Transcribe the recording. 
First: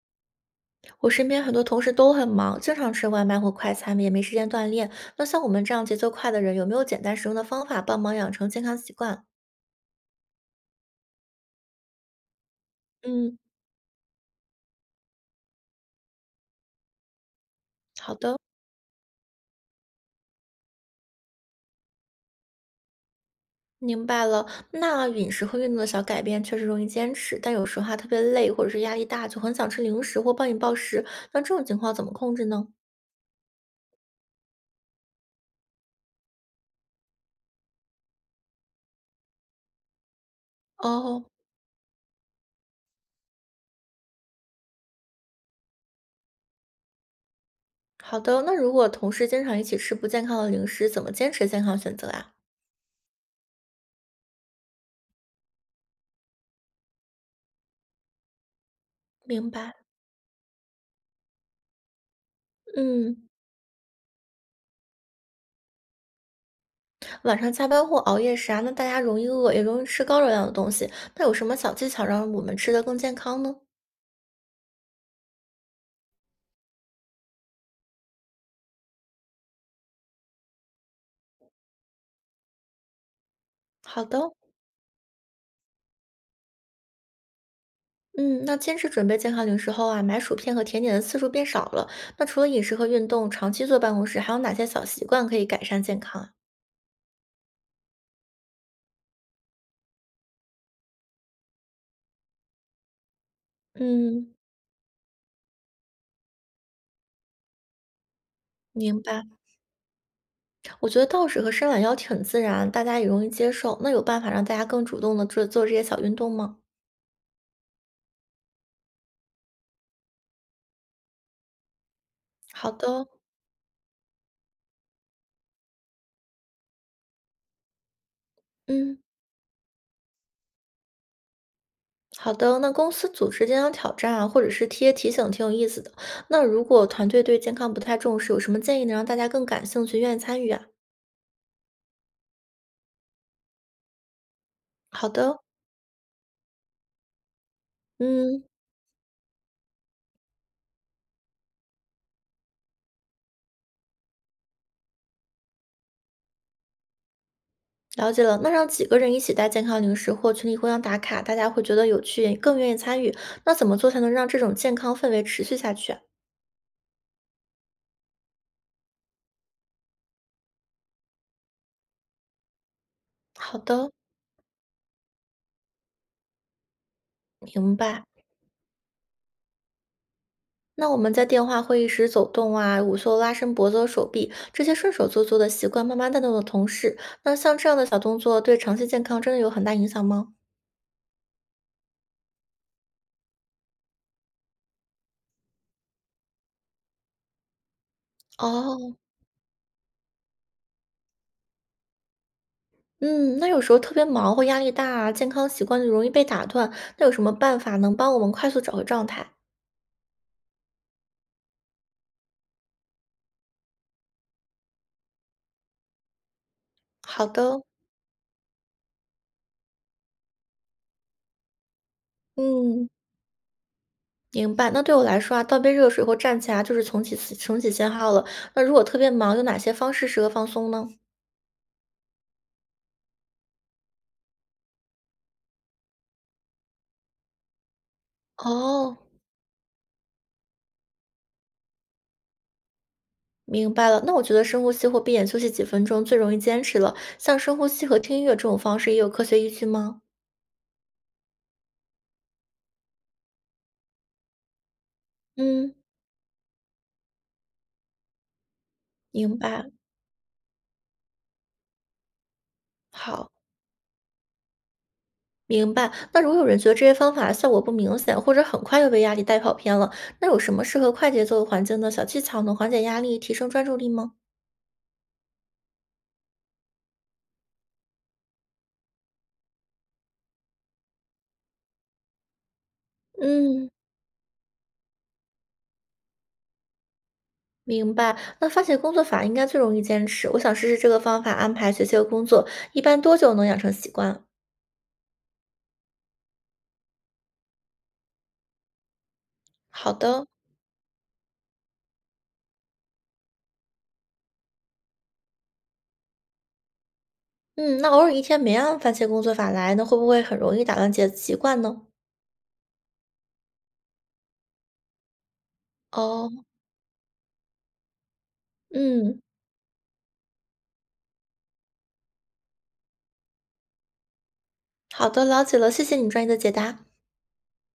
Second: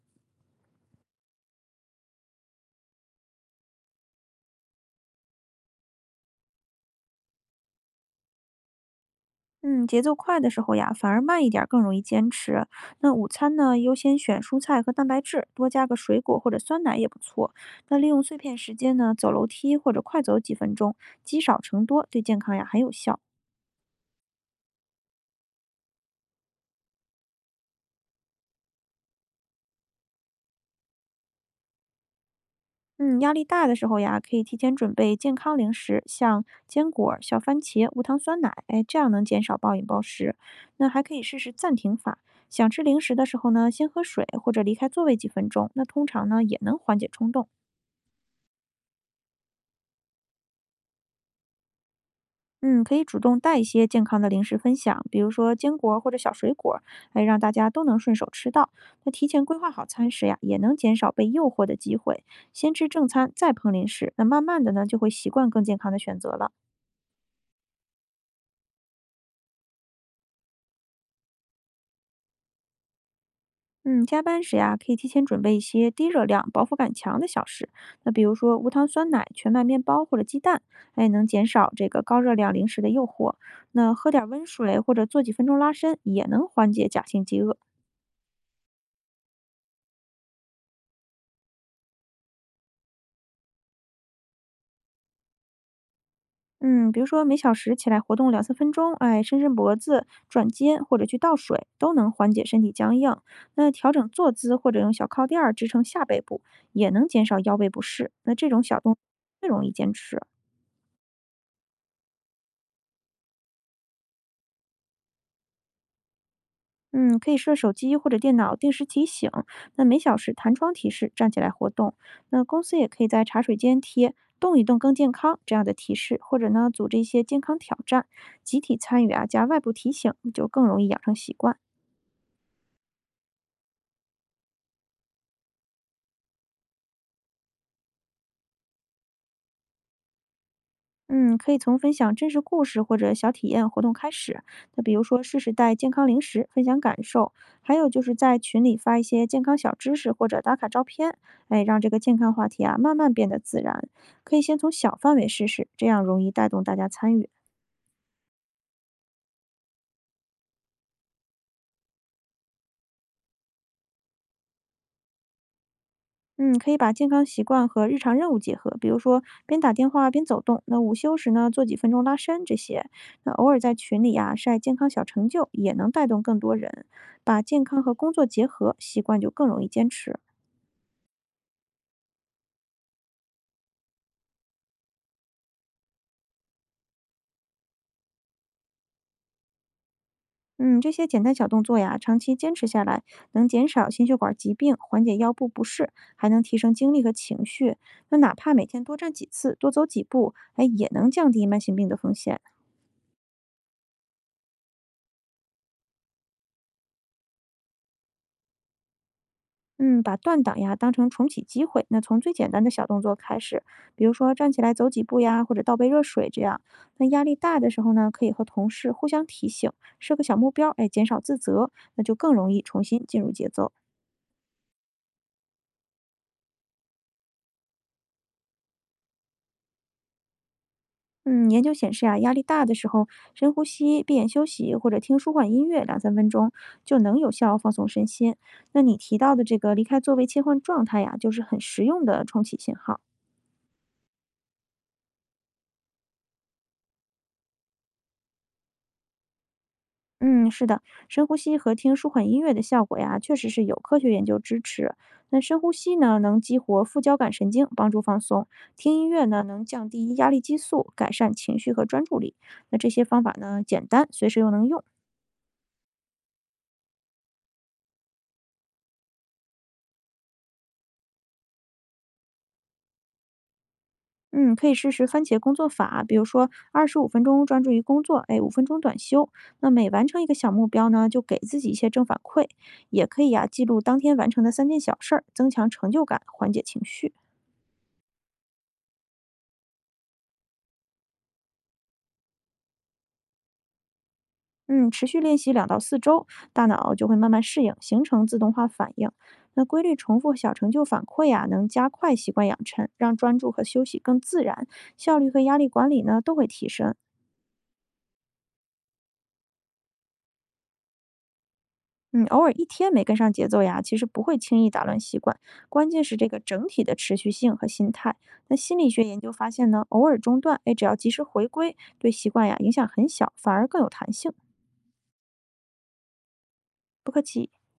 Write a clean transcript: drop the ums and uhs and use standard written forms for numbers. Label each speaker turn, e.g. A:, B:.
A: 我身边很多同事都很忙，经常吃外卖或快餐，也没时间锻炼。那像我们这样节奏快的人，有没有简单实用的方法帮忙养成健康习惯？
B: 嗯，节奏快的时候呀，反而慢一点儿更容易坚持。那午
A: 嗯，
B: 餐呢，优先选蔬菜和蛋白质，多加个水果或者酸奶也不错。那利
A: 好
B: 用碎
A: 的，
B: 片时间呢，走楼梯或者快走几分钟，积少成多，对健康呀很有效。
A: 明白了。那饮食和运动的小改变确实容易坚持，但有时候还特别累或者是压力大，就很想吃零食或暴饮暴食。那这种情况怎么控制呢？
B: 嗯，压力大的时候呀，可以提前准备健康零食，像坚果、小番茄、无糖酸奶，哎，这样能减少暴饮暴食。那还可以
A: 哦，
B: 试试暂停法，想吃零食的时候呢，先喝水或者离开座位几分钟，那通常呢也能缓解冲动。
A: 好的。那如果同事经常一起吃不健康的零食，怎么坚持健康选择啊？
B: 嗯，可以主动带一些健康的零食分享，比如说坚果或者小水果，哎，让大家都能顺手吃到。那提前
A: 明
B: 规划
A: 白。
B: 好餐食呀，也能减少被诱惑的机会。先吃正
A: 嗯。
B: 餐，再碰零食，那慢慢的呢，就会习惯更健康的选择了。
A: 晚上加班或熬夜时啊，那大家容易饿，也容易吃高热量的东西。那有什么小技巧让我们吃得更健康呢？
B: 嗯，加班时呀，可以提前准备一些低热量、饱腹感强的小食，那比如说无糖酸奶、全麦面包或者鸡蛋，哎，能减少这个高热量零食的诱惑。那
A: 好
B: 喝点
A: 的，
B: 温水或者做几分钟拉伸，也能缓解假性饥饿。
A: 嗯，那坚持准备健康零食后啊，买薯片和甜点的次数变少了。那除了饮食和运动，长期坐办公室，还有哪些小习惯可以改善健康啊？
B: 嗯，比如说每小时起来活动两三分钟，哎，伸伸脖子、转肩或者去倒水，都能缓解身体僵硬。那调整坐
A: 嗯，
B: 姿或者用小靠垫儿支撑下背部，也能减少腰背不适。那这种小动作
A: 明白。
B: 最容易坚持。
A: 我觉得倒水和伸懒腰挺自然，大家也容易接受。那有办法让大家更主动的做做这些小运动吗？
B: 嗯，可以设手机或者电脑定时提醒，那每小时弹窗提示站起来活动。那公
A: 好
B: 司也
A: 的
B: 可以
A: 哦，
B: 在茶水间贴“动一动更健康”这样的提示，或者呢组织一些健康挑战，集体
A: 嗯。
B: 参与啊，加外部提醒，就更容易养成习惯。
A: 好的，那公司组织健康挑战啊，或者是贴提醒，挺有意思的。那如果团队对健康不太重视，有什么建议能让大家更感兴趣、愿意参与啊？
B: 嗯，可以从分享真实故事或者小体验活动开始。那比如
A: 好
B: 说，试
A: 的，
B: 试带健康零食，分享感受；还有就是在
A: 嗯，
B: 群里发一些健康小知识或者打卡照片，哎，让这个健康话题啊慢慢变得自然。可以先从小范围试试，这样容易带动大家参与。
A: 了解了。那让几个人一起带健康零食或群里互相打卡，大家会觉得有趣，也更愿意参与。那怎么做才能让这种健康氛围持续下去啊？
B: 嗯，可以把健康习惯和日常任务结合，比如说边打电话边走动，那午休时呢做几分钟拉伸这些，那偶
A: 好
B: 尔在
A: 的，
B: 群里呀、晒健康小成就，也能带动更多人。把健
A: 明
B: 康和
A: 白。
B: 工作结合，习惯就更容易坚持。
A: 那我们在电话会议时走动啊、午休拉伸脖子和手臂这些顺手做做的习惯，慢慢带动了同事。那像这样的小动作，对长期健康真的有很大影响吗？
B: 嗯，这些简单小动作呀，长期坚持下来，能减少心血管疾病，缓解腰部不适，还能提升精力和情绪。那哪怕每天多
A: 哦，
B: 站几次，多走几步，哎，也能降低慢性病的风险。
A: 嗯，那有时候特别忙或压力大啊，健康习惯就容易被打断，那有什么办法能帮我们快速找回状态？
B: 嗯，把断档呀当成重启机会，那从最简单的小动作开始，比如说站起来走几步呀，或者倒杯热水这样。那压
A: 好
B: 力大
A: 的，
B: 的时候呢，可以和同事互相提醒，设个小目标，哎，减少自责，那就更容易重
A: 嗯，
B: 新进入节奏。
A: 明白。那对我来说啊，倒杯热水或站起来啊就是重启信号了。那如果特别忙，有哪些方式适合放松呢？
B: 嗯，研究显示啊，压力大的时候，深呼吸、闭眼休息或者听舒缓音乐两三分钟，就能有效放松身心。那你
A: 哦，
B: 提到的这个离开座位切换状态呀，就是很实用的重启信号。
A: 明白了。那我觉得深呼吸或闭眼休息几分钟最容易坚持了。像深呼吸和听音乐这种方式也有科学依据吗？
B: 嗯，是的，深呼吸和听舒缓音乐的效果呀，确实是有科学研究支持。那深呼
A: 嗯，
B: 吸呢，能激活副交感神经，帮助放松；听音乐
A: 明
B: 呢，能
A: 白。
B: 降低压力激素，改善情绪和专注力。那这些方法
A: 好。
B: 呢，简单，随时又能用。
A: 明白。那如果有人觉得这些方法效果不明显，或者很快又被压力带跑偏了，那有什么适合快节奏的环境的小技巧能缓解压力、提升专注力吗？
B: 嗯，可以试试番茄工作法，比如说25分钟专注于工作，哎，五分钟短休。那每完成一个小目标呢，就给自己一些正反馈，也可以呀、记
A: 嗯，
B: 录当天完成的3件小事儿，增强成就感，缓解情绪。
A: 明白。那番茄工作法应该最容易坚持，我想试试这个方法安排学习和工作，一般多久能养成习惯？
B: 嗯，持续练习2到4周，大脑就会慢慢适应，形成自动化反应。那规
A: 好
B: 律重
A: 的，
B: 复小成就反馈呀、能加快习惯养成，让专注和休息更自然，效率和压力管理呢都会提升。
A: 嗯，那偶尔一天没按番茄工作法来，那会不会很容易打乱的习惯呢？
B: 嗯，偶尔一天没跟上节奏呀，其实不会轻易打乱习惯，关键是这
A: 哦，
B: 个整体的持续性和心态。那心理学研
A: 嗯，
B: 究发现呢，偶尔中断，哎，只要及时回归，对习惯呀影响很小，反而更有弹性。
A: 好的，了解了，谢谢你专业的解答。
B: 不客气。